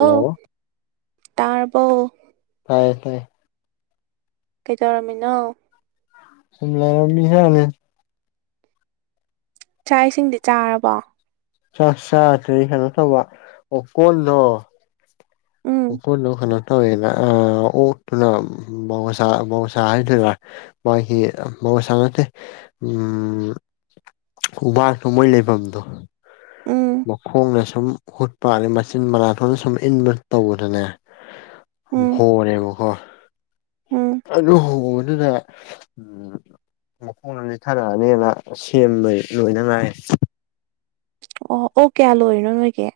Hello ꯇꯔꯔꯕꯥꯎ ꯇ ꯇ ꯀꯩꯗꯧꯔꯝꯃꯤꯅꯣ ꯁꯤꯝꯂ ꯃꯤ ꯍꯦꯂ ꯆꯥꯛ ꯏꯁꯤꯡꯗꯤ ꯆꯥꯔꯕꯣ ꯆ ꯆꯈꯩꯅ ꯁ ꯑꯣ ꯀꯣꯂꯣ ꯎꯝ ꯑꯣꯈꯣꯟꯅꯎ ꯈꯅ ꯇꯧꯋꯦꯅ ꯑꯣꯛꯇꯨꯅꯧꯁ ꯃꯍꯧꯁꯥ ꯍꯥꯏꯗꯨꯅ ꯃꯥꯒꯤ ꯍ ꯁꯥꯡꯉꯠꯇꯦ ꯎꯝ ꯎ ꯋꯥꯇꯣ ꯃꯣꯏ ꯂꯩꯐꯝꯗꯣ ꯎꯝ ꯃꯈꯣꯡꯅ ꯁꯨꯝ ꯍꯨꯠꯄ ꯃꯆꯤꯟ ꯃꯅꯥꯊꯣꯟꯅ ꯁꯨꯝ ꯏꯟꯕ ꯇꯧꯕꯗꯅꯦ ꯎꯝ ꯍꯣꯅꯦꯦꯕ ꯍꯣ ꯎꯝ ꯑ ꯑꯗꯨꯅ ꯎꯝ ꯃꯈꯣꯡ ꯂꯝꯣꯝꯁꯦ ꯊꯥꯔꯛꯑꯅꯤꯅ ꯁꯦꯝꯕꯩ ꯂꯣꯏꯅ ꯉꯥꯏ ꯑꯣ ꯑꯣ ꯀꯌꯥ ꯂꯣꯏꯔꯤꯅꯣ ꯅꯣꯏꯒꯤꯦ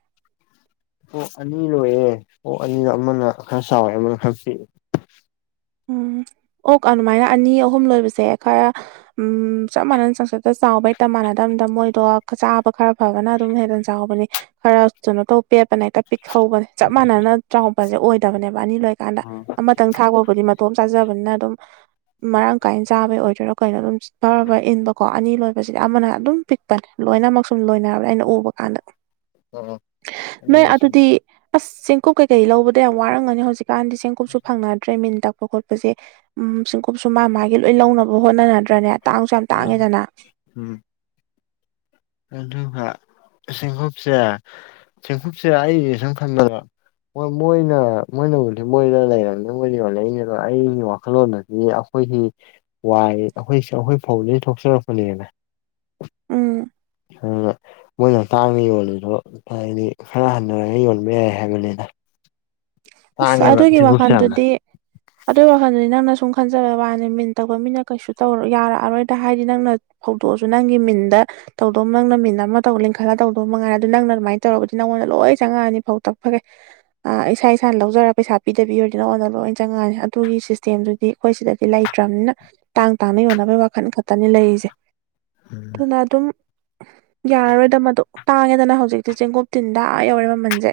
ꯑꯣ ꯑꯅꯤ ꯂꯣꯏꯑꯦ ꯑꯣ ꯑꯅꯤꯗꯣ ꯑꯃꯅ ꯈꯔ ꯆꯥꯎꯋꯦ ꯑꯃꯅ ꯈꯔ ꯄꯤꯑꯦ ꯎꯝ ꯑꯣ ꯑꯗꯨꯃꯥꯏꯅ ꯑꯅꯤ ꯑꯍꯨꯝ ꯂꯣꯏꯕꯁꯦ ꯈꯔ ꯎ ꯆꯞ ꯃꯥꯟꯅꯅ ꯆꯪꯁ ꯆꯥꯎꯕ ꯍꯛꯇ ꯃꯥꯟꯅꯗꯕꯗ ꯃꯣꯏꯗꯣ ꯆꯥꯕ ꯈꯔ ꯐꯕꯅ ꯑꯗꯨꯝ ꯍꯦꯗꯅ ꯆꯥꯎꯕꯅꯤ ꯈꯔ ꯀꯩꯅꯣ ꯇꯧ ꯄꯦꯠꯄꯅ ꯄꯤꯛꯍꯧꯕꯅꯦ ꯆꯞ ꯃꯥꯟꯅꯅ ꯆꯥꯎꯉꯄꯁꯦ ꯑꯣꯏꯗꯕꯅꯦꯕ ꯑꯅꯤ ꯂꯣꯏꯀꯥꯟꯗ ꯎꯝ ꯑꯃꯇꯪ ꯊꯥꯛꯄꯕꯨꯗꯤ ꯣꯝ ꯆꯥꯖꯕꯅꯤꯅ ꯑꯗꯨꯝ ꯃꯔꯥꯡ ꯀꯥꯏꯅ ꯆꯥꯕꯩ ꯑꯣꯏꯗꯣꯏꯔꯣ ꯀꯩꯅꯣ ꯑꯗꯨꯝ ꯐꯔ ꯐꯔ ꯏꯟꯕꯀꯣ ꯑꯅꯤ ꯂꯣꯏꯕꯁꯤꯗꯤ ꯑꯃꯅ ꯑꯗꯨꯝ ꯄꯤꯛꯄꯅꯦ ꯂꯣꯏꯅꯃꯛ ꯁꯨꯝ ꯂꯣꯏꯅꯔꯕ꯭ꯔꯥ ꯑꯩꯅ ꯎꯕ ꯀꯥꯟꯗ ꯑꯣ ꯅꯣꯏ ꯑꯅꯤꯅ ꯑꯗꯨꯗꯤ ꯁꯨꯝꯕꯅꯤ ꯑꯁ ꯆꯦꯡꯀꯨꯞ ꯀꯩꯀꯩ ꯂꯧꯕꯗ ꯌꯥꯝ ꯋꯥꯔꯝꯒꯅꯤ ꯍꯧꯖꯤꯛ ꯀꯀꯥꯟꯗꯤ ꯆꯦꯡꯀꯨꯞꯁꯨ ꯐꯪꯅꯗ꯭ꯔꯦ ꯃꯤꯟ ꯇꯄ ꯈꯣꯠꯄ ꯈꯣꯠꯄꯁꯦ ꯎꯝ ꯁꯤꯡꯀꯨꯞꯁꯨ ꯃꯥ ꯃꯥꯒꯤ ꯂꯣꯏ ꯂꯧꯅꯕ ꯍꯣꯠꯅꯗ꯭ꯔꯅꯦ ꯇꯥꯡꯁꯨ ꯌꯥꯝ ꯎꯝ ꯇꯥꯡꯉꯦꯗꯅ ꯎꯝ ꯑꯗꯨꯒ ꯁꯦꯡꯀꯨꯞꯁꯦ ꯁꯦꯡꯀꯨꯞꯁꯦ ꯑꯩꯁꯦ ꯁꯨꯝ ꯈꯟꯗꯣ ꯍꯣꯏ ꯃꯣꯏꯅ ꯃꯣꯏꯅ ꯎꯁꯤ ꯃꯣꯏꯅ ꯂꯩꯔꯕꯝꯅꯤ ꯃꯣꯏ ꯌꯜꯂꯛꯏꯅꯦꯕ ꯑꯩꯒꯤ ꯋꯥꯈꯜꯂꯣꯟꯗꯗꯤ ꯑꯩꯈꯣꯏꯒꯤ ꯋꯥꯏ ꯑꯩꯈꯣꯏ ꯑꯩꯈꯣꯏ ꯐꯧꯗꯒꯤ ꯊꯣꯛꯆꯔꯛꯄꯅꯦꯅ ꯎꯝ ꯑꯗꯨꯅ ꯃꯣꯏꯅ ꯇꯥꯡꯅ ꯌꯣꯜꯂꯤꯗꯣ ꯍꯥꯏꯗꯤ ꯈꯔ ꯍꯟꯅꯔꯒ ꯌꯣꯟꯕ ꯌꯥꯏ ꯍꯥꯏꯕꯅꯤꯅ ꯑ ꯑꯗꯨꯒꯤ ꯌꯥꯝꯅ ꯋꯥꯈꯥꯟꯗꯨꯗꯤ ꯑꯗꯨ ꯋꯥꯥꯟꯗꯨꯗꯤ ꯅꯪꯅ ꯁꯨꯝ ꯈꯟꯖꯕ ꯋꯥꯅꯤ ꯃꯤꯟ ꯇꯧꯕ ꯃꯤꯅ ꯀꯩꯁꯨ ꯇꯧꯔ ꯌꯥꯔꯛꯑꯔꯣꯏꯗ ꯍꯥꯏꯗꯤ ꯅꯪꯅ ꯐꯧꯗꯣꯛꯑꯁꯨ ꯅꯪꯒꯤ ꯃꯤꯟꯗ ꯇꯧꯗꯧ ꯅꯪꯅ ꯃꯤꯟ ꯑꯃ ꯇꯧ ꯂꯤꯡꯈꯠꯂ ꯇꯧꯗꯧ ꯃꯉꯥꯏꯅ ꯑꯗꯨ ꯅꯪꯅ ꯑꯗꯨꯃꯥꯏꯅ ꯇꯧꯔꯒꯗꯤ ꯅꯉꯣꯟꯗ ꯂꯣꯏ ꯆꯪꯉꯛꯑꯅꯤ ꯐꯧ ꯇ ꯐꯒꯦ ꯑ ꯏꯁꯥ ꯏꯁꯩꯥ ꯂꯧꯖꯔꯒ ꯄꯩꯁꯥ ꯄꯤꯗꯕꯤ ꯑꯣꯏꯔꯗꯅ ꯑꯣꯟꯅ ꯂꯣꯏ ꯆꯪꯉꯛꯅꯤ ꯑꯗꯨꯒꯤ ꯁꯤꯁꯇꯦꯝꯗꯨꯗꯤ ꯑꯩꯈꯣꯏ ꯁꯤꯗꯗꯤ ꯂꯩꯇ꯭ꯔꯕꯅꯤꯅ ꯇꯥꯡ ꯇꯥꯡꯅ ꯌꯣꯟꯅꯕꯩ ꯋꯥꯈꯜ ꯈꯛꯇꯅꯤ ꯂꯩꯔꯤꯁꯦ ꯎꯝ ꯑꯗꯨꯅ ꯑꯗꯨꯝ ꯌꯥꯔꯔꯣꯏꯗ ꯃꯗꯣ ꯇꯥꯡꯉꯦꯗꯅ ꯍꯧꯖꯤꯛꯇꯤ ꯆꯦꯡꯀꯨꯞ ꯇꯤꯟꯗꯥ ꯌꯧꯔꯦ ꯃꯃꯜꯁꯦ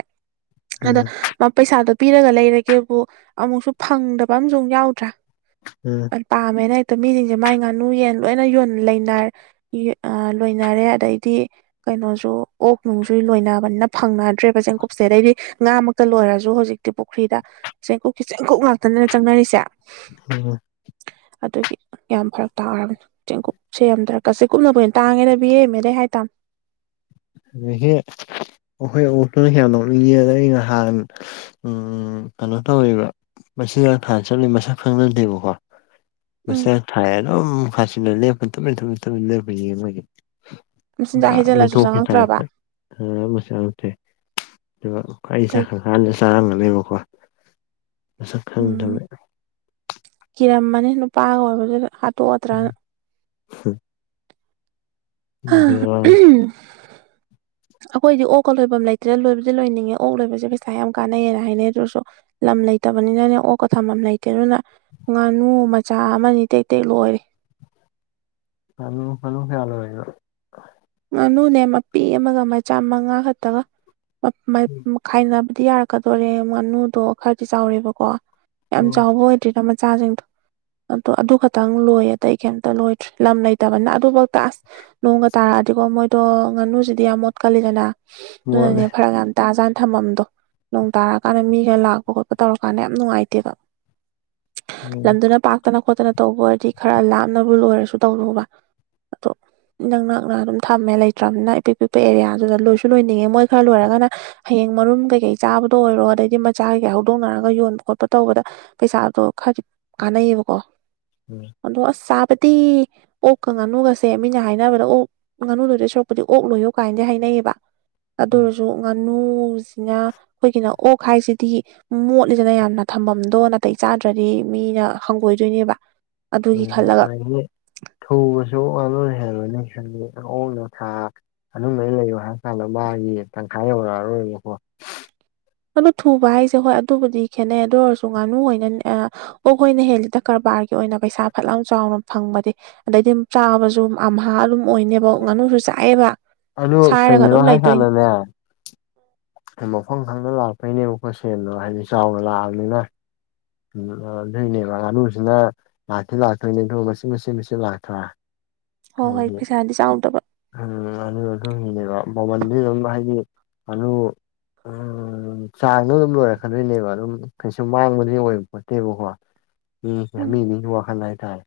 ꯑꯗ ꯎꯝ ꯄꯩꯁꯥꯗꯣ ꯄꯤꯔꯒ ꯂꯩꯔꯒꯦꯕꯨ ꯑꯃꯨꯛꯁꯨ ꯐꯪꯗꯕ ꯑꯝꯨꯨꯛ ꯌꯥꯎꯗ꯭ꯔꯥ ꯎꯝ ꯑ ꯄ ꯃꯅ ꯑ ꯃꯤꯁꯤꯡꯁꯦ ꯃꯥꯏ ꯉꯥꯅꯨ ꯌꯦꯟ ꯂꯣꯏꯅ ꯂꯣꯏꯅꯔꯦ ꯑꯗꯩꯗꯤ ꯀꯩꯅꯣꯁꯨ ꯑꯣꯛ ꯅꯨꯡꯁꯨ ꯂꯣꯏꯅꯕꯅꯤꯅ ꯐꯪꯅꯗ꯭ꯔꯦꯕ ꯆꯦꯡꯀꯨꯞꯁꯦ ꯑꯗꯩꯗꯤ ꯉꯥꯃꯨꯛꯇ ꯂꯣꯏꯔ ꯁꯨ ꯍꯧꯖꯤꯛꯇꯤ ꯄꯨꯈ꯭ꯔꯤꯗ ꯆꯦꯡꯀꯨꯞꯀꯤ ꯆꯦꯡꯀꯨꯞ ꯉꯥꯛꯇꯅ ꯆꯪꯅꯔꯤꯁꯦ ꯍꯝ ꯑꯗꯨꯒꯤ ꯌꯥꯝ ꯐꯔꯛ ꯇꯥꯔꯒꯅꯤ ꯆꯦꯡꯀꯨꯞ ꯁꯦꯝ ꯌꯥꯝꯗ꯭ꯔꯀꯁ ꯀꯨꯞꯅꯅꯕ ꯑꯣꯏꯅ ꯇꯥꯡꯉꯦꯗꯕꯤꯔꯦꯝꯃꯦꯗꯩ ꯍꯥꯏꯇꯥꯥꯃꯣ [unintelligible] ꯍꯍꯦ ꯑꯣꯈꯣꯏ ꯑꯣꯛꯇꯨꯅ ꯍ ꯅꯣꯛꯅꯤꯡꯉꯗ ꯑ ꯅꯍꯥꯟ ꯎ ꯀꯩꯅꯣ ꯇꯧꯔꯤꯕ ꯃꯁꯤ ꯉ ꯊꯥꯅ ꯆꯠꯂꯤ ꯃꯁꯛ ꯈꯪꯅꯗꯦꯕꯀꯣ ꯎꯝ ꯃꯁꯥ ꯊꯥꯏ ꯅꯣ ꯐꯥꯁꯤꯅ ꯂꯦꯞꯄ ꯊ ꯊ ꯊ ꯂ ꯃꯥꯦ ꯁꯤ ꯍꯥꯏꯖꯦꯂꯁꯨ ꯆꯉ ꯐꯁꯦꯦ ꯑꯗꯨꯒ ꯑꯩ ꯁꯥ ꯀꯩ ꯈꯪ ꯀꯥꯟꯗ ꯆꯥꯔꯝꯒꯅꯦꯕꯀꯣ ꯁꯛ ꯎꯝ ꯈꯪꯗꯔꯃꯦ ꯄꯥꯒ ꯑꯣꯏꯕꯗꯨꯗ ꯍꯥꯠꯇꯣꯛꯑꯠꯇ꯭ꯔꯅ ꯎꯝ ꯍꯔ [unintelligible] ꯑꯩꯈꯣꯏꯗꯤ ꯑꯣꯛꯀ ꯂꯣꯏꯐꯝ ꯂꯩꯇ꯭ꯔꯦꯥ ꯂꯣꯏꯕꯗꯤ ꯂꯣꯏꯅꯤꯡꯉꯦ ꯑꯣꯛ ꯂꯣꯏꯕꯁꯦ ꯄꯩꯁꯥ ꯌꯥꯝ ꯀꯥꯟꯅꯩꯌꯦꯅ ꯍꯥꯏꯅꯩ ꯑꯗꯨꯁꯨ ꯂꯝ ꯂꯩ ꯂꯩꯇꯕꯅꯤꯅꯅꯦ ꯑꯣꯛꯀ ꯊꯝ ꯑꯃ ꯂꯩꯇꯦ ꯑꯗꯨꯅ ꯉꯥꯅꯨ ꯃꯆꯥ ꯑꯃꯅꯤ ꯇꯦꯛ ꯇꯦꯛ ꯂꯣꯏꯔꯦ [unintelligible] ꯁꯂꯨ ꯍꯂꯨ ꯈꯌꯥꯜ ꯑꯣꯏꯅ ꯉꯥꯅꯨꯅꯦ ꯃꯄꯤ ꯑꯃꯒ ꯃꯆꯥ ꯃꯉꯥ ꯈꯛꯇꯒ ꯃꯈꯥꯏꯅ ꯗꯤꯌꯥꯔꯛꯀꯗꯣꯔꯦ ꯉꯥꯅꯨꯗꯣ ꯈꯔꯗꯤ ꯆꯥꯎꯔꯦꯕꯀꯣ ꯌꯥꯝ ꯑꯣ ꯆꯥꯎꯕ ꯑꯣꯏꯗ꯭ꯔꯤꯗ ꯃꯥ ꯆꯥꯖꯤꯡꯗꯣ ꯑꯗꯣ ꯑꯗꯨ ꯈꯛꯇꯪ ꯂꯣꯏꯌꯦ ꯑꯇꯩ ꯀꯩꯝꯇ ꯂꯣꯏꯗ꯭ꯔꯦ ꯂꯝ ꯂꯩꯇꯕꯅ ꯑꯗꯨꯕꯥꯎꯇ ꯑꯁ ꯅꯣꯡꯒ ꯇꯥꯔꯛꯑ꯭ꯗ ꯇꯤꯀꯣ ꯃꯣꯏꯗꯣ ꯉꯥꯅꯨꯁꯤꯗꯤ ꯌꯥꯝ ꯃꯣꯠꯀꯜꯂꯤꯗꯅ ꯃꯣꯠꯂꯦ ꯑꯗꯨꯅꯅꯦ ꯐꯔꯛ ꯌꯥꯝ ꯇꯥꯖꯥꯟ ꯊꯥꯃꯝꯗꯣ ꯅꯣꯡ ꯇꯥꯔꯛꯑꯀꯥꯟꯗ ꯃꯤꯒ ꯂꯥꯛꯄ ꯈꯣꯠꯄ ꯇꯧꯔꯀꯥꯟꯗ ꯌꯥꯝ ꯅꯨꯡꯉꯥꯏꯇꯦꯕ ꯎꯝ ꯂꯝꯗꯨꯅ ꯄꯥꯛ ꯇꯅ ꯈꯣꯠꯇꯅ ꯇꯧꯕ ꯑꯣꯏꯔꯗꯤ ꯈꯔ ꯂꯥꯞꯅꯕꯨ ꯂꯣꯏꯔꯁꯨ ꯇꯧꯗꯧꯕ ꯑꯗꯣ ꯏꯅꯛ ꯅꯛꯅ ꯑꯗꯨꯝ ꯊꯝꯃꯦ ꯂꯩꯇ꯭ꯔ꯭ꯝꯅꯤꯅ ꯏꯄꯤꯛ ꯄꯤꯛꯄ ꯑꯦꯔꯤꯌꯥꯗꯨꯗ ꯂꯣꯏꯁꯨ ꯂꯣꯏꯅꯤꯡꯉꯦ ꯃꯣꯏ ꯈꯔ ꯂꯣꯏꯔꯒꯅ ꯍꯌꯦꯡ ꯃꯔꯨꯝ ꯀꯩꯀꯩ ꯆꯥꯕ ꯄꯨꯗꯣꯑꯣꯏꯔꯣ ꯑꯗꯩꯗꯤ ꯃꯆꯥꯒꯤꯒ ꯍꯧꯗꯣꯛꯅꯔꯒ ꯌꯣꯟꯕ ꯈꯣꯠꯄ ꯇꯧꯕꯗ ꯄꯩꯁꯥꯗꯣ ꯈꯔꯗꯤ ꯀꯥꯟꯅꯩꯌꯦꯕꯀꯣ ꯎꯝ ꯑꯗꯣ ꯑꯁ ꯆꯥꯕꯗꯤ ꯑꯣꯛꯀ ꯉꯥꯅꯨꯒꯁꯦ ꯃꯤꯅ ꯍꯥꯏꯅꯕꯗ ꯑꯣꯛ ꯉꯥꯅꯨꯂꯣꯏꯗꯣꯏ ꯁꯔꯨꯄꯨꯗꯤ ꯑꯣꯛ ꯂꯣꯏꯌꯣ ꯀꯥꯏꯅꯗꯤ ꯍꯥꯏꯅꯩꯌꯦꯕ ꯎꯝ ꯑꯗꯨꯑꯣꯔꯁꯨ ꯉꯥꯅꯨ ꯎꯁꯤꯅ ꯑꯩꯈꯣꯏꯒꯤꯅ ꯑꯣꯛ ꯍꯥꯏꯁꯤꯗꯤ ꯃꯣꯠꯂꯤꯗꯅ ꯌꯥꯝꯅ ꯊꯥꯃꯝꯗꯣ ꯅꯥꯇꯩ ꯆꯥꯗ꯭ꯔꯥꯗꯤ ꯃꯤꯅ ꯍꯪꯒꯣꯏꯗꯣꯏꯅꯦꯕ ꯑꯗꯨꯒꯤ ꯎꯝ ꯑ ꯈꯜꯂꯒ ꯏꯅꯦ ꯊꯧꯕꯁꯨ [unintelligible] [unintelligible] ꯃꯥꯒꯤ ꯇꯪꯈꯥꯏ ꯌꯧꯔꯛꯑꯔꯣꯏꯕꯀꯣ [unintelligible] ꯑꯗꯨ ꯊꯨꯕ ꯍꯥꯏꯁꯦ ꯍꯣꯏ ꯑꯗꯨꯕꯨꯗꯤ ꯈꯦꯠꯅꯩ ꯑꯗꯨ ꯑꯣꯏꯔꯁꯨ ꯉꯥꯅꯨ ꯍꯣꯏꯅꯥ ꯑꯦ ꯑꯣꯛ ꯍꯣꯏꯅ ꯍꯦꯜꯂꯤꯗ ꯀ꯭ꯔꯕ꯭ꯥꯔ ꯑꯥꯔꯒꯤ ꯑꯣꯏꯅ ꯄꯩꯁꯥ ꯐꯠꯂ꯭ꯥꯎ꯭ꯟ ꯆꯥꯎꯅ ꯐꯪꯕꯗꯤ ꯑꯗꯩꯗꯤ ꯆꯥꯕꯁꯨ ꯑꯝꯍꯥ ꯑꯗꯨꯝ ꯑꯣꯏꯅꯦꯕ ꯉꯥꯅꯨ ꯆꯥꯏꯌꯦꯕ ꯑꯗꯨ ꯀꯩꯒꯤꯅꯣ ꯍꯥꯏꯀꯥꯟꯗꯥꯅꯦ ꯃꯐꯝ ꯈꯪꯗ ꯂꯥꯛꯄꯩꯅꯦꯕꯀꯣ ꯁꯦꯜꯗꯣ ꯍꯥꯏꯗꯤ ꯆꯥꯎꯅ ꯂꯥꯛꯑꯝꯅꯤꯅ ꯎꯝ ꯑꯗꯨꯏꯅꯦꯕ ꯉꯥꯅꯨꯁꯤꯅ ꯂꯥꯛꯇꯤ ꯂꯥꯛꯇꯣꯏꯅꯦꯗꯨ ꯃꯆꯤꯠ ꯃꯆꯤꯠ ꯃꯆꯤꯠ ꯂꯥꯛꯇ꯭ꯔꯥ ꯍꯣ ꯍꯣꯏ꯭ꯠ ꯍꯥꯏꯗꯤ ꯄꯩꯁꯥꯗꯤ ꯆꯥꯎꯗꯕ ꯎꯝ ꯉꯥꯅꯨ [unintelligible] [unintelligible] ꯃꯜꯗꯤ ꯑꯗꯨꯝ ꯍꯥꯏꯗꯤ ꯉꯥꯅꯨ ꯎꯝ ꯆꯥꯡꯗꯣ ꯑꯗꯨꯝ ꯂꯣꯏꯔꯛꯀꯗꯣꯏꯅꯦꯕ ꯑꯗꯨꯝ ꯀꯩꯁꯨ ꯃꯥꯡꯕꯗꯤ ꯑꯣꯏꯕꯄꯣꯟꯇꯦꯕꯀꯣ ꯎ꯭ꯞꯍ ꯎꯝ ꯃꯤ ꯃꯤꯒꯤ ꯋꯥꯈꯜ ꯍꯥꯏꯇꯥꯔꯦ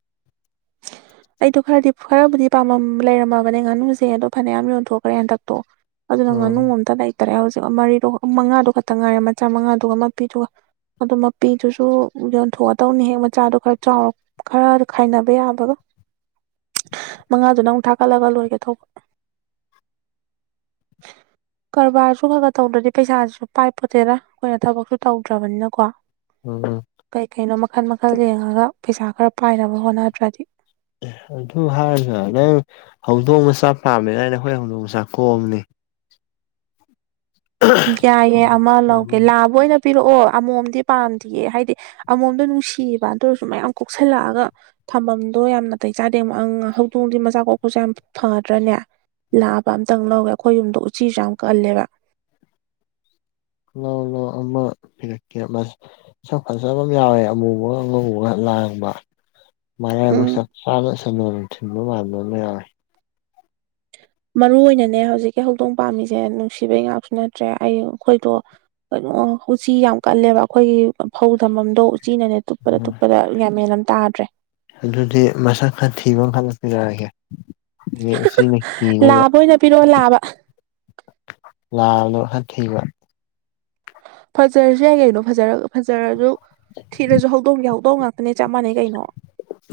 ꯑꯩꯗꯣ ꯈꯔꯗꯤ ꯐ ꯈꯔꯕꯨꯗꯤ ꯄꯥꯝꯃꯝ ꯂꯩꯔꯝꯃꯕꯅꯦ ꯉꯥꯅꯨꯁꯦ ꯑꯗꯣ ꯐꯅꯌꯥꯝ ꯌꯣꯟꯊꯣꯛꯈ꯭ꯔꯦ ꯍꯟꯗꯛꯇꯣ ꯑꯗꯨꯅ ꯉꯥꯅꯨ ꯎꯝ ꯑꯃꯝꯇ ꯂꯩꯇꯔꯦ ꯍꯧꯖꯤꯛ ꯃꯔꯤꯗꯣ ꯃꯉꯥꯗꯨ ꯈꯛꯇ ꯉꯥꯏꯔꯦ ꯃꯆꯥ ꯃꯉꯥꯗꯨꯒ ꯃꯄꯤꯗꯨꯒ ꯑꯗꯨ ꯃꯄꯤꯗꯨꯁꯨ ꯌꯣꯟꯊꯣꯛꯑꯗꯧꯅꯤ ꯍꯦꯛ ꯃꯆꯥꯗꯣ ꯈꯔ ꯆꯥꯎꯔꯛ ꯈꯔ ꯈꯥꯏꯅꯕ ꯌꯥꯕꯒ ꯃꯉꯥꯗꯨꯅ ꯑꯃꯨꯛ ꯊꯥꯀꯠꯂꯒ ꯂꯣꯏꯒꯦ ꯇꯩꯕ [unintelligible] ꯀꯔꯕꯥꯔꯁꯨ ꯈꯔ ꯈꯔ ꯇꯧꯗ꯭ꯔꯗꯤ ꯄꯩꯁꯥꯁꯤꯁꯨ ꯄꯥꯏꯄꯣꯠꯇꯦꯗ ꯑꯩꯈꯣꯏꯅ ꯊꯕꯛꯁꯨ ꯇꯧꯗ꯭ꯔꯕꯅꯤꯅꯀꯣ ꯎꯝ ꯀꯩ ꯀꯩꯅꯣ ꯃꯈꯜ ꯃꯈꯜ ꯌꯦꯡꯉꯒ ꯄꯩꯁꯥ ꯈꯔ ꯄꯥꯏꯅꯕ ꯍꯣꯠꯅꯗ꯭ꯔꯗꯤ ꯑꯦ ꯑꯗꯨ ꯍꯥꯏꯔꯒ ꯅꯪ ꯍꯧꯗꯣꯡ ꯃꯆꯥ ꯄꯥꯝꯃꯦꯅ ꯑꯩꯅ ꯑꯩꯈꯣꯏ ꯍꯧꯗꯣꯡ ꯃꯆꯥ ꯀꯣꯛꯑꯝꯅꯤ ꯌꯥꯏꯌꯦ ꯑꯃ ꯂꯧꯒꯦ ꯍꯧꯗꯣꯡ ꯂꯥꯕꯥ ꯑꯣꯏꯅ ꯄꯤꯔꯛꯑꯣ ꯑꯃꯣꯝꯗꯤ ꯄꯥꯝꯗꯤꯌꯦ ꯍꯥꯏꯗꯤ ꯑꯃꯣꯝꯗꯣ ꯅꯨꯡꯁꯤꯌꯦꯕ ꯑꯗꯨꯑꯣꯏꯔꯁꯨ ꯃꯌꯥꯝ ꯀꯣꯛꯁꯜꯂꯛꯑꯒ ꯊꯝꯕꯝꯗꯣ ꯌꯥꯝ ꯅꯥꯇꯩ ꯆꯥꯗꯦ ꯑꯃꯛ ꯑꯪ ꯍꯧꯗꯣꯡꯗꯤ ꯃꯆꯥ ꯀꯣꯛꯄꯁꯨ ꯌꯥꯝ ꯐꯗ꯭ꯔꯅꯦ ꯂꯥꯕ ꯑꯝꯇꯪ ꯂꯧꯒꯦ ꯑꯩꯈꯣꯏ ꯌꯨꯝꯗꯣ ꯎꯆꯤꯁꯨ ꯌꯥꯝ ꯀꯜꯂꯦꯕ ꯂꯥꯎ-ꯂꯥꯎ ꯑꯃ ꯄꯤꯔꯛꯀꯦ [unintelligible] ꯁꯛ ꯐꯖꯕ ꯑꯃ ꯌꯥꯎꯋꯦ ꯑꯃꯨꯕꯒ ꯑꯉꯧꯕꯒ ꯄꯥꯡꯕ [inaudible] ꯃꯔꯥꯏꯕꯛ ꯆꯞ ꯆꯥꯅ ꯁꯗꯣꯟ ꯊꯤꯟꯕ ꯃꯥꯟꯕꯃ ꯌꯥꯎꯌꯦ ꯃꯔꯨ ꯑꯣꯏꯅꯅꯦ ꯍꯧꯖꯤꯛꯀꯤ ꯍꯧꯗꯣꯡ ꯄꯥꯝꯃꯤꯁꯦ ꯅꯨꯡꯁꯤꯕꯩ ꯉꯥꯛꯁꯨ ꯅꯠꯇ꯭ꯔꯦ ꯑꯩ ꯑꯩꯈꯣꯏꯗꯣ ꯑꯣ ꯎꯆꯤ ꯌꯥꯝ ꯀꯜꯂꯦꯕ ꯑꯩꯈꯣꯏꯒꯤ ꯐꯧ ꯊꯝꯃꯝꯗꯣ [unintelligible] ꯆꯤꯅꯅꯦ ꯇꯨꯞꯄꯗ ꯇꯨꯞꯄꯗ ꯌꯥꯟꯃꯦꯟ ꯑꯃ ꯇꯥꯗ꯭ꯔꯦ ꯑꯗꯨꯗꯤ ꯃꯁꯛ ꯈꯔ ꯊꯤꯕ [unintelligible] ꯎꯆꯤꯅ ꯀꯤꯅꯕ ꯂꯥꯕ ꯑꯣꯏꯅ ꯄꯤꯔꯛꯑꯣ ꯂꯥꯕ ꯂ꯭ꯥꯕꯗꯣ ꯍꯟ [unintelligible] ꯐꯖꯔꯁꯨ ꯌꯥꯏ ꯀꯩꯅꯣ ꯐꯖꯔ ꯐꯖꯔꯁꯨ ꯊꯤꯔꯁꯨ ꯍꯧꯗꯣꯡꯒꯤ ꯍꯧꯗꯣꯡ ꯉꯥꯛ ꯅꯦ ꯆꯞ ꯃꯥꯟꯅꯩ ꯀꯩꯅꯣ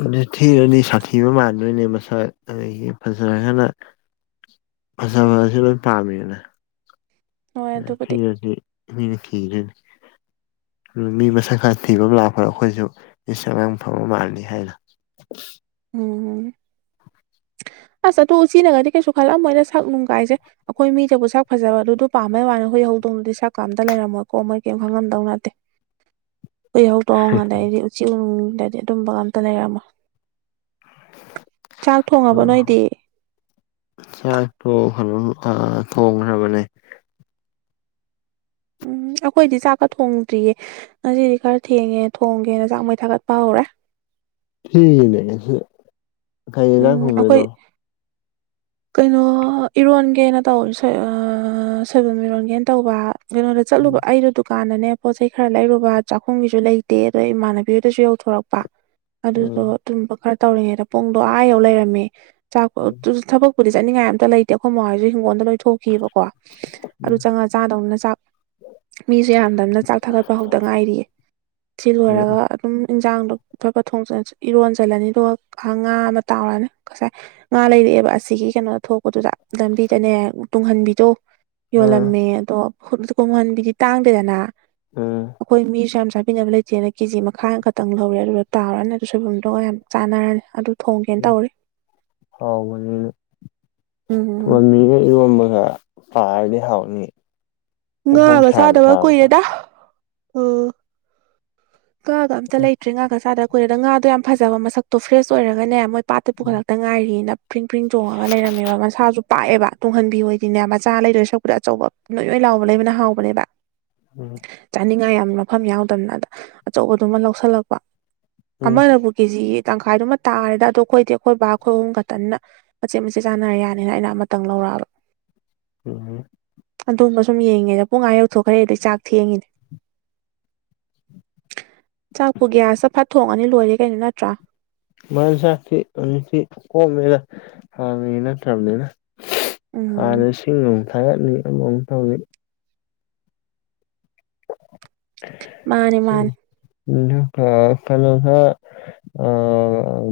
ꯑꯗꯨ ꯊꯤꯔꯅꯤ ꯁꯥꯊꯤꯕ ꯃꯥꯟꯗꯣꯏꯅꯦ ꯃꯁꯛ ꯑꯗꯒꯤ ꯐꯖꯔꯒꯅ ꯐꯖꯕ ꯑꯁꯤ ꯂꯣꯏ ꯄꯥꯝꯃꯤꯗꯅ ꯍꯣꯏ ꯑꯗꯨꯕꯨꯗꯤ ꯊꯤꯔꯗꯤ ꯃꯤꯅ ꯀꯤꯅꯤꯅ ꯃꯤ ꯃꯁꯛ ꯈꯔ ꯊꯤꯕ ꯑꯃ ꯂꯥꯛꯄꯗ ꯑꯩꯈꯣꯏꯁꯨ ꯏꯁ ꯑꯉꯥꯡ ꯐꯥꯕ ꯃꯥꯜꯂꯤ ꯍꯥꯏꯅ [inaudible] ꯑꯝ ꯑꯁ ꯑꯗꯨ ꯎꯆꯤꯅꯒꯗꯤ ꯀꯩꯁꯨ ꯈꯜꯂꯝ ꯃꯣꯏꯅ ꯁꯛ ꯅꯨꯡꯒꯥꯏꯁꯦ ꯑꯩꯈꯣꯏ ꯃꯤꯗꯕꯨ ꯁꯛ ꯐꯖꯕ ꯑꯗꯨ ꯑꯗꯨ ꯄꯥꯝꯕꯩ ꯋꯥꯅꯤ ꯍꯨꯏ ꯍꯧꯗꯣꯡ ꯍꯧꯗꯣꯡꯗꯨꯗꯤ ꯁꯛꯀꯥꯝꯇ ꯂꯩꯔꯝꯃꯣꯏꯀꯣ ꯃꯣꯏ ꯀꯔꯤꯝ ꯈꯪꯉꯝꯗꯧ ꯅꯠꯇꯦ ꯎꯏ ꯍꯧꯗꯣꯡ ꯑꯗꯩꯗꯤ ꯎꯆꯤ ꯎꯅꯨꯡꯗꯗꯤ ꯑꯗꯨꯝꯕ ꯉ ꯑꯝꯇ ꯂꯩꯔꯝꯃꯣ [unintelligible] ꯅꯣꯏꯗꯤ ꯆꯥꯏ ꯇꯣ [unintelligible] ꯊꯣꯡꯈ꯭ꯔꯕꯅꯦ ꯎꯝ ꯑꯩꯈꯣꯏꯗꯤ ꯆꯥꯛꯀ ꯊꯣꯡꯗ꯭ꯔꯤꯌꯦ ꯉꯁꯤꯗꯤ ꯈꯔ ꯊꯦꯡꯉꯦ ꯊꯣꯡꯒꯦꯅ ꯆꯥꯛ ꯃꯩ ꯊꯥꯒꯠꯄ ꯍꯧꯔꯦ [inaudible] [unintelligible] ꯀꯩ ꯏꯟꯁꯥꯡ ꯎꯝ ꯑꯩꯈꯣꯏ ꯊꯣꯡꯗꯣꯏꯅꯣ? [inaudible] ꯀꯩꯅꯣ ꯏꯔꯣꯟꯒꯦꯅ ꯇꯧꯔꯤ ꯁꯣꯏꯕꯨꯝ ꯏꯔꯣꯟꯒꯦꯅ ꯇꯧꯕ ꯀꯩꯅꯣꯗ ꯆꯠꯂꯨꯕ ꯑꯩꯩꯗꯨ ꯀꯥꯟꯅꯅꯦ ꯄꯣꯠ ꯆꯩ ꯈꯔ ꯂꯩꯔꯨꯕ ꯆꯥꯛꯈꯨꯝꯒꯤꯁꯨ ꯂꯩꯇꯦ ꯑꯗꯣ ꯏꯃꯥꯟꯅꯕꯤꯗꯨꯗꯁꯨ ꯌꯧꯊꯣꯔꯛꯄ ꯑꯗꯨꯗꯣ ꯎꯝ ꯑꯗꯨꯝꯕ ꯈꯔ ꯇꯧꯔꯤꯉꯩꯗ ꯄꯨꯡꯗꯣ ꯑꯥ ꯌꯧ ꯂꯩꯔꯝꯃꯦ ꯆꯥꯛ ꯎꯝ [unintelligible] ꯊꯕꯛ ꯗꯤ ꯆꯠꯅꯤꯡꯉꯥꯏ ꯑꯝꯇ ꯂꯩꯇꯦ ꯑꯩꯈꯣꯏ ꯃꯥ ꯍꯣꯏꯁꯨ ꯍꯤꯡꯒꯣꯟꯗ ꯊꯣꯛꯈꯤꯕꯀꯣ ꯑꯗꯨ ꯎꯝ ꯆꯪꯉꯥ ꯆꯥꯗꯧꯅꯤꯅ ꯆꯥꯛ ꯃꯤꯁꯨ ꯌꯥꯝꯗꯕꯅ ꯆꯥꯛ ꯊꯥꯒꯠꯄ ꯍꯧꯗ ꯉꯥꯏꯔꯤꯌꯦ ꯁꯤ ꯂꯣꯏꯔꯒ ꯎꯝ ꯑꯗꯨꯝ ꯏꯟꯁꯥꯡꯗꯣ ꯐꯠ ꯐꯠ ꯊꯣꯡ ꯏꯔꯣꯟꯖꯜꯂꯅꯤ ꯑꯗꯨꯒ ꯉꯥ ꯑꯃ ꯇꯥꯎꯔꯅꯤ ꯉꯁꯥꯏ ꯉꯥ ꯂꯩꯔꯛꯑꯦꯕ ꯑꯁꯤꯒꯤ ꯀꯩꯅꯣꯗ ꯊꯣꯛꯄꯗꯨꯗ ꯂꯝꯕꯤꯗꯅꯦ ꯇꯨꯡꯍꯟ ꯕꯤꯗꯣ ꯎꯝ ꯌꯣꯜꯂꯝꯃꯦ ꯑꯗꯣ ꯇꯨꯡꯍꯟꯕꯤꯗꯤ ꯇꯥꯡꯗꯦꯗꯅ ꯎꯝ ꯑꯩꯈꯣꯏ ꯃꯤꯁꯨ ꯌꯥꯝ ꯆꯥꯕꯤꯅꯕ ꯂꯩꯇꯦꯅ ꯀꯦꯖꯤ ꯃꯈꯥꯏ ꯈꯛꯇꯪ ꯂꯧꯔꯦ ꯑꯗꯨꯒ ꯇꯥꯎꯔꯅꯤ ꯑꯗꯨ ꯁꯣꯏꯕꯨꯝꯗꯣꯒ ꯌꯥꯝ ꯆꯥꯟꯅꯔꯅꯤ ꯑꯗꯨ ꯊꯣꯡꯒꯦꯅ ꯎ ꯇꯧꯔꯤ ꯍꯥꯎꯕꯅꯤꯅꯦ ꯎꯝ ꯇꯨꯡꯍꯟꯕꯤꯒ ꯏꯔꯣꯝꯕꯒ ꯄꯥꯔꯗꯤ ꯍꯥꯎꯅꯤ ꯐꯣꯡ ꯐꯣꯡ ꯉꯥꯒ ꯁꯥꯅ ꯆꯥꯗꯕ ꯁꯥꯕꯗꯣ ꯀꯨꯏꯔꯦꯗ ꯑꯣ ꯉꯥꯒ ꯑꯝꯇ ꯂꯩꯇ꯭ꯔꯦ ꯉꯥꯒ ꯆꯥꯗ ꯑꯩꯈꯣꯏꯗ ꯉꯥꯗꯣ ꯌꯥꯝꯅ ꯐꯖꯕ ꯃꯁꯛꯇꯣ ꯐ꯭ꯔꯦꯁ ꯑꯣꯏꯔꯒꯅꯦ ꯃꯣꯏ ꯄꯥꯠꯇ ꯄꯨꯈꯠꯂꯛꯇ ꯉꯥꯏꯔꯤꯅ ꯄ꯭ꯔꯤꯡ ꯄ꯭ꯔꯤꯡ ꯆꯣꯡꯉꯒ ꯂꯩꯔꯝꯃꯦꯕ ꯃꯁꯥꯁꯨ ꯄꯥꯛꯑꯦꯕ ꯇꯨꯡꯍꯟꯕꯤꯕ ꯑꯣꯏꯣꯏꯗꯤꯅꯦ ꯃꯆꯥ ꯂꯩꯗꯣꯏ ꯁꯛꯄꯗ ꯑꯆꯧꯕ ꯅꯣꯏ ꯅꯣꯏ ꯍꯥꯎꯕꯅꯦꯕꯅ ꯍꯥꯎꯕꯅꯦꯕ ꯎꯝ ꯑ ꯅꯤꯡꯉꯥꯏ ꯌꯥꯝ ꯃꯐꯝ ꯌꯥꯎꯗꯕꯅ ꯑꯗ ꯑꯆꯧꯕꯗꯨꯃ ꯂꯧꯁꯤꯜꯂꯛꯄ ꯎꯝ ꯑꯃꯅꯕꯨ ꯀꯦꯖꯤ ꯇꯪꯈꯥꯏꯗꯨꯃ ꯇꯥꯔꯦꯗ ꯑꯗꯣ ꯑꯩꯈꯣꯏꯗꯤ ꯑꯩꯈ ꯕꯥ ꯑꯩꯈꯣꯏ ꯑꯍꯨꯝ ꯈꯛꯇꯅ ꯃꯆꯦꯠ ꯃꯆꯦꯠ ꯆꯥꯅꯔ ꯌꯥꯅꯤꯅ ꯑꯩꯅ ꯑꯃꯇꯪ ꯂꯧꯔꯛꯑꯕ [inaudible] ꯎꯝ ꯑꯗꯨꯝꯕ ꯁꯨꯝ ꯌꯦꯡꯉꯦꯗ ꯄꯨꯡ ꯑꯥ ꯌꯧꯊꯣꯛꯈ꯭ꯔꯦ ꯑꯗꯨꯏ ꯆꯥꯛ ꯊꯦꯡꯉꯤꯅꯦ ꯆꯥꯛꯄꯨ ꯒ꯭ꯌꯥꯁ ꯐꯠ ꯊꯣꯡꯉꯅꯤ ꯂꯣꯏꯔꯦ ꯀꯩꯅꯣ ꯅꯠꯇ꯭ꯔꯥ [unintelligible] ꯅꯠꯇ꯭ꯔꯕꯅꯤꯅ ꯍꯥꯟꯅ ꯎꯝ ꯁꯤꯡ ꯑꯃꯨꯛ ꯊꯥꯒꯠꯀꯅꯤ ꯑꯃ ꯑꯃꯨꯛ ꯇꯧꯅꯤ ꯃꯥꯅꯦ ꯃꯥꯅꯤ ꯑꯗꯨꯒ ꯀꯩꯅꯣꯗ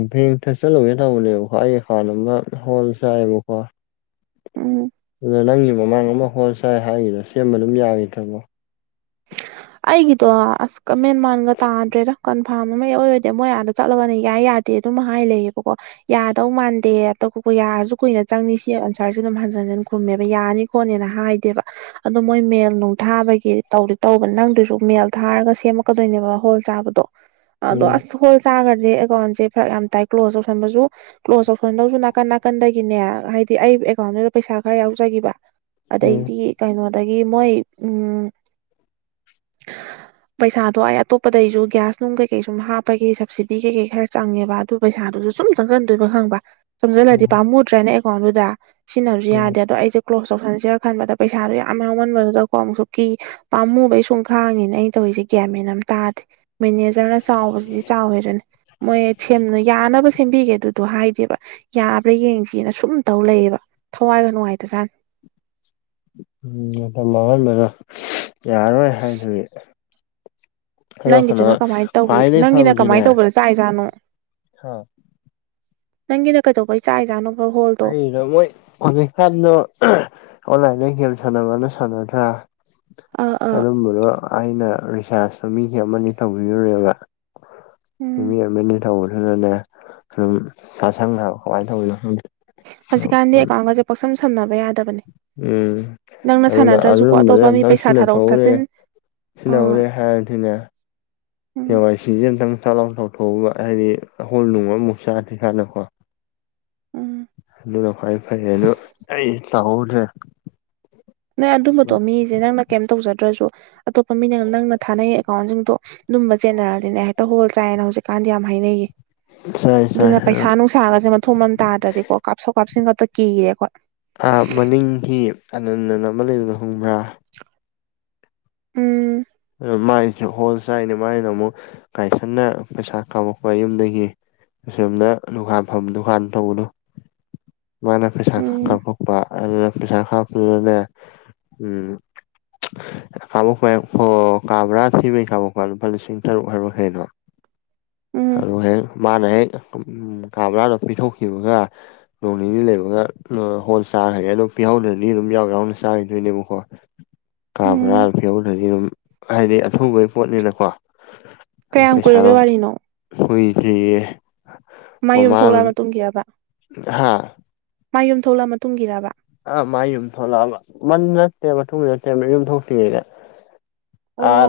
ꯕꯦꯀ꯭ꯇꯇ ꯆꯠꯂꯨꯒꯦ ꯇꯧꯕꯅꯦꯕ [unintelligible] ꯍꯣꯜ ꯆꯥꯏꯑꯕꯀꯣ ꯎꯝ ꯑꯗꯨꯗ ꯅꯪꯒꯤ ꯃꯃꯥꯡ ꯑꯃ ꯍꯣꯜꯁꯥꯏ ꯍꯥꯏꯔꯤꯗꯣ ꯁꯦꯝꯕ ꯑꯗꯨꯝ ꯌꯥꯈꯤꯗ꯭ꯔꯕꯣ [unintelligible] ꯑꯩꯒꯤꯗꯣ ꯑꯁꯀ ꯃꯦꯟꯃꯥꯟꯒ ꯇꯥꯗ꯭ꯔꯦꯗ ꯀꯟꯐꯥꯔꯝ ꯑꯃ ꯑꯣꯏꯔꯗꯤ ꯃꯣꯏ ꯑꯥꯗ ꯆꯠꯂꯒꯅꯦ ꯌꯥꯏ ꯌꯥꯗꯦ ꯑꯗꯨꯝ ꯍꯥꯏ ꯂꯩꯌꯦꯕꯀꯣ ꯌꯥꯗꯧ ꯃꯥꯟꯗꯦ ꯑ ꯌꯥꯔꯁꯨ ꯀꯨꯏꯅ ꯆꯪꯅꯤ ꯁꯤ ꯑꯟꯁꯥꯔꯁꯤ ꯑꯗꯨꯝ ꯍ ꯈꯨꯝꯕ ꯌꯥꯅꯤ ꯈꯣꯠꯅꯤꯅ ꯍꯥꯏꯗꯦꯕ ꯑꯣ ꯃꯣꯏ ꯃꯦꯜ ꯅꯨꯡꯊꯥꯕꯒꯤ ꯇ ꯇꯧꯕꯅꯤ ꯅꯪꯗꯨꯁꯨ ꯃꯦꯜ ꯊꯥꯔꯒ ꯁꯦꯝꯃꯛꯀꯗꯣꯏꯅꯦꯕ ꯍꯣꯜ ꯆꯥꯕꯗꯣ ꯑꯗꯣ ꯎꯝ ꯑꯁ ꯍꯣꯜ ꯆꯥꯈ꯭ꯔꯗꯤ ꯑꯦꯀꯥꯎꯟꯁꯦ ꯐꯔꯛ ꯌꯥꯝꯅ ꯇꯥꯏ ꯀ꯭ꯂꯣꯖ ꯇꯧꯁꯟꯕꯁꯨ ꯀ꯭ꯂꯣꯖ ꯇꯧꯁꯟꯗꯧꯁꯨ ꯅꯥꯀꯟ ꯅꯥꯀꯟꯗꯒꯤꯅꯦ ꯍꯥꯏꯗꯤ ꯑꯩ ꯑꯦꯀꯥꯎꯟꯗꯨꯗ ꯄꯩꯁꯥ ꯈꯔ ꯌꯥꯎꯖꯈꯤꯕ ꯎꯝ ꯑꯗꯩꯗꯤ ꯀꯩꯅꯣꯗꯒꯤ ꯃꯣꯏ ꯎꯝ ꯄꯩꯁꯥꯗꯣ ꯑꯩ ꯑꯇꯣꯞꯄꯗꯩꯁꯨ ꯒ꯭ꯌꯥꯁꯅꯨꯡ ꯀꯩ ꯀꯩ ꯁꯨꯝ ꯍꯥꯞꯄꯒꯤ ꯁꯞꯕꯁꯤꯗꯤ ꯀꯩ ꯀꯩ ꯈꯔ ꯆꯪꯉꯦꯕ ꯑꯗꯨ ꯄꯩꯁꯥꯗꯨꯁꯨ ꯁꯨꯝ ꯆꯪꯒꯟꯗꯣꯏꯕ ꯈꯪꯕ ꯆꯣꯝꯁꯤꯜꯂꯗꯤ ꯎꯝ ꯄꯥꯝꯃꯨꯗ꯭ꯔꯦꯅꯦ ꯑꯦꯀꯥꯎꯟꯗꯨꯗ ꯁꯤꯖꯤꯟꯅꯕꯁꯨ ꯎꯝ ꯌꯥꯗꯦ ꯑꯗꯣ ꯑꯩꯁꯦ ꯀ꯭ꯂꯣꯁ ꯇꯧꯁꯟꯁꯤꯔꯥ ꯈꯟꯕꯗ ꯄꯩꯁꯥꯗꯨꯣ ꯌꯥꯝ ꯌꯥꯎꯃꯟꯕꯗꯨꯗꯀꯣ ꯑꯃꯨꯛꯁꯨ ꯀꯤ ꯄꯥꯝꯃꯨꯕꯩ ꯁꯨꯝ ꯈꯥꯡꯉꯤꯅꯦ ꯑꯩꯩꯅ ꯇꯧꯔꯤꯁꯦ ꯒ꯭ꯌꯥꯃꯦꯟ ꯑꯃ ꯇꯥꯗꯦ ꯃꯦꯅꯦꯖꯔꯅ ꯆꯥꯎꯕꯁꯤꯗꯤ ꯆꯥꯎꯋꯦꯔꯅꯤ ꯃꯣꯏ ꯁꯦꯝꯅ ꯌꯥꯅꯕ ꯁꯦꯝꯕꯤꯒꯦ ꯑꯗꯨꯗꯣ ꯍꯥꯏꯗꯦꯕ ꯌꯥꯕ꯭ꯔꯥ ꯌꯦꯡꯁꯤꯅ ꯁꯨꯝꯇꯧ ꯂꯩꯌꯦꯕ ꯊꯋꯥꯏꯒ ꯅꯨꯡꯉꯥꯏꯇꯖꯥꯠꯅꯤ [inaudible] ꯎꯝ ꯃꯇꯝ ꯃꯥꯡꯍꯟꯕꯗꯣ ꯌꯥꯔꯣꯏ ꯍꯥꯏꯗꯨꯒꯤ ꯑꯗꯣ ꯀꯩꯅꯣ ꯅꯪꯒꯤꯗꯨꯅ ꯀꯃꯥꯏꯅ ꯇꯧ ꯈ꯭ꯋꯥꯏꯗꯒꯤ ꯅꯪꯒꯤꯅ ꯀꯃꯥꯏꯅ ꯇꯧꯕꯗ ꯆꯥꯛꯖꯥꯠꯅꯣ ꯍꯥꯥ ꯅꯪꯒꯤꯅꯦ ꯀꯩꯗꯧꯕꯩ ꯆꯥꯏ ꯆꯥꯅꯣ ꯑꯩꯅ ꯃꯣꯏ ꯑꯣꯅꯤ ꯁꯥꯟꯅ ꯑꯣꯟꯂꯥꯏꯟꯗ ꯒꯦꯝ ꯁꯥꯟꯅꯕꯅ ꯁꯥꯟꯅꯗ꯭ꯔꯥ ꯑꯥ ꯑꯥ ꯑꯗꯨꯝꯕꯗꯣ ꯑꯩꯅ ꯔꯤꯆꯥꯥꯔꯁꯇꯣ ꯃꯤꯁꯦ ꯑꯃꯅꯤ ꯇꯧꯕꯤꯔꯨꯔꯦꯕ ꯎꯝ ꯃꯤ ꯑꯃꯅꯤ ꯇꯧꯕꯅꯦ ꯑꯗꯨꯅꯅꯦ ꯑꯗꯨꯝ ꯁꯥ ꯁꯪꯗꯕ ꯀꯃꯥꯏꯅ ꯇꯧꯋꯤꯅꯣ ꯈꯪꯗꯦ ꯍꯧꯖꯤꯛꯀꯥꯟꯗꯤ ꯑꯦꯀꯥꯎꯟꯒꯁꯦ ꯄꯥꯛꯁꯝ ꯁꯝꯅꯕ ꯌꯥꯗꯦ ꯎꯝ ꯑꯗꯨꯅ ꯁꯥꯟꯅꯗ꯭ꯔꯁꯨꯀꯣ ꯑꯔꯨꯝꯕꯅ ꯑꯇꯣꯞꯄ ꯌꯥꯝ ꯃꯤ ꯄꯩꯁꯥ ꯇꯪꯁꯤꯟꯅ ꯊꯥꯗꯣꯛ ꯊꯣꯛꯎꯔꯦ ꯊꯥꯖꯤꯟ ꯁꯤꯅꯎ ꯑꯥ ꯔꯦ ꯍ ꯊꯅꯦ ꯎꯝ ꯊꯦꯋꯥꯥꯏ ꯁꯤꯁꯤꯡꯖ ꯊꯥꯡ ꯆꯥ ꯊꯧ ꯐ ꯍꯥꯏꯗꯤ ꯍꯣꯜ ꯅꯨꯡꯃ ꯑꯃꯨꯛ ꯆꯥꯗ꯭ꯦ ꯍꯥꯟꯅꯀꯣ ꯎꯝ ꯑꯗꯨ ꯐ ꯐꯩ ꯑꯗꯨꯂꯣ ꯑꯩ ꯇꯥꯛꯍꯧꯅꯦ꯭ꯔꯦ ꯅꯪ ꯑꯗꯨꯝꯕꯗꯣ ꯃꯤꯁꯦ ꯅꯪꯅ ꯀꯩꯝ ꯇꯧꯖꯗ꯭ꯔꯁꯨ ꯑꯇꯣꯞꯄ ꯃꯤꯅꯪ ꯅꯪꯅ ꯊꯥꯅꯩ ꯑꯦꯀꯥꯎꯟꯁꯤꯡꯗꯣ ꯂꯨꯝꯕ ꯆꯦꯟꯅꯔꯛꯗꯤꯅꯦ ꯍꯦꯛꯇ ꯍꯣꯜ ꯆꯥꯏꯌꯦꯅ ꯍꯧꯖꯤꯛꯀꯥꯟꯗꯤ ꯌꯥꯝ ꯍꯥꯏꯅꯩꯌꯦ ꯆꯥꯏ ꯆꯥꯏ ꯑꯗꯨꯅ ꯄꯩꯁꯥ ꯅꯨꯡꯁꯥꯒꯁꯦ ꯃꯊꯣꯡ ꯃꯟ ꯇꯥꯗ꯭ꯔꯗꯤꯀꯣ ꯀꯥꯞꯁꯣꯛ ꯀꯥꯞꯁꯤꯟ ꯈꯛꯇ ꯀꯤꯔꯦꯀꯣ ꯑ ꯃꯅꯤꯡ ꯍꯤ ꯑꯅꯟꯗꯟ ꯑꯃ ꯂꯩꯕꯅꯣ ꯍꯣꯡꯕ꯭ꯔꯥ ꯎꯝ ꯃꯥꯏꯁꯨ ꯍꯣꯜ ꯆꯥꯏꯅꯤ ꯃꯥꯏꯅ ꯑꯃꯨꯛ ꯀꯥꯏꯁꯟꯅ ꯄꯩꯁꯥ ꯀꯥꯝꯃꯛꯄ ꯌꯨꯝꯗꯒꯤ ꯑꯁꯣꯝꯅ ꯗꯨꯥꯟ ꯐ ꯗꯨꯀꯥꯟ ꯊꯧꯕꯅꯣ [inaudible] [unintelligible] ꯃꯥꯅ ꯐꯤꯁꯥ ꯎꯝ ꯈꯞꯇꫭꯛꯄ ꯑꯗꯨꯗ ꯄꯩꯁꯥ ꯍꯥꯞꯄꯗꯨꯅꯦ ꯎꯝ ꯍꯜꯂꯦꯐ꯭ꯔꯦꯝ ꯑꯣ ꯀꯥꯕ꯭ꯔꯥ ꯊꯤꯕꯩ ꯀꯥꯞꯄꯛꯄ ꯂꯨꯄꯥ ꯂꯤꯁꯤꯡ ꯇꯔꯨꯛ ꯍꯥꯏꯕ ꯀꯩꯅꯣ ꯎꯝ ꯑꯂꯨꯍꯦꯟ ꯃꯥꯅ ꯍꯦꯛ ꯀꯥ ꯕꯔꯥꯗꫭ ꯄꯤꯊꯣꯛꯈꯤꯕꯒ ꯅꯣꯡ ꯅꯤꯅꯤ ꯂꯩꯕꯒ ꯄ꯭ꯂꫭꯈꫭꯜ ꯇꯥꯒꯔꯦ ꯑꯗꯨ ꯄꯤꯍꯧꯗ ꯃꯤꯗꯨꯝ ꯌꯥꯎ ꯌꯥꯎꯅ ꯆꯥꯏꯗꯣꯏꯅꯦꯕꯀꯣ ꯀꯥꯕ꯭ꯔꯥ ꯎꯝ ꯊꯤ ꯑꯗꯗꯤ ꯗꯨꯝ ꯍꯥꯏꯗꯤ ꯑꯊꯨꯕꯩ ꯄꯣꯠꯅꯤꯅꯀꯣ ꯀꯌꯥꯝ ꯄꯩꯁꯥꯔꯣ ꯀꯨꯏꯔꯕꯩ ꯋꯥꯔꯤꯅꯣ ꯀꯨꯏꯗꯔꯤꯌꯦ ꯃꯥꯏ ꯌꯨꯝ ꯊꯣꯛꯂꯛꯑ ꯃꯇꯨꯡꯒꯤꯔꯕ ꯍꯥ ꯃꯥꯏ ꯌꯨꯝ ꯊꯣꯛꯂꯛꯑ ꯃꯇꯨꯡꯒꯤꯔꯕ ꯑꯥ ꯃꯥꯏ ꯌꯨꯝ ꯊꯣꯛꯂꯛꯑꯕ ꯃꯟ ꯅꯠꯇꯦꯕ ꯃꯇꯨꯡ ꯅꯠꯇꯦ ꯌꯨꯝ ꯊꯣꯛꯇ꯭ꯔꯤꯉꯩꯗ ꯑꯣ ꯑꯥ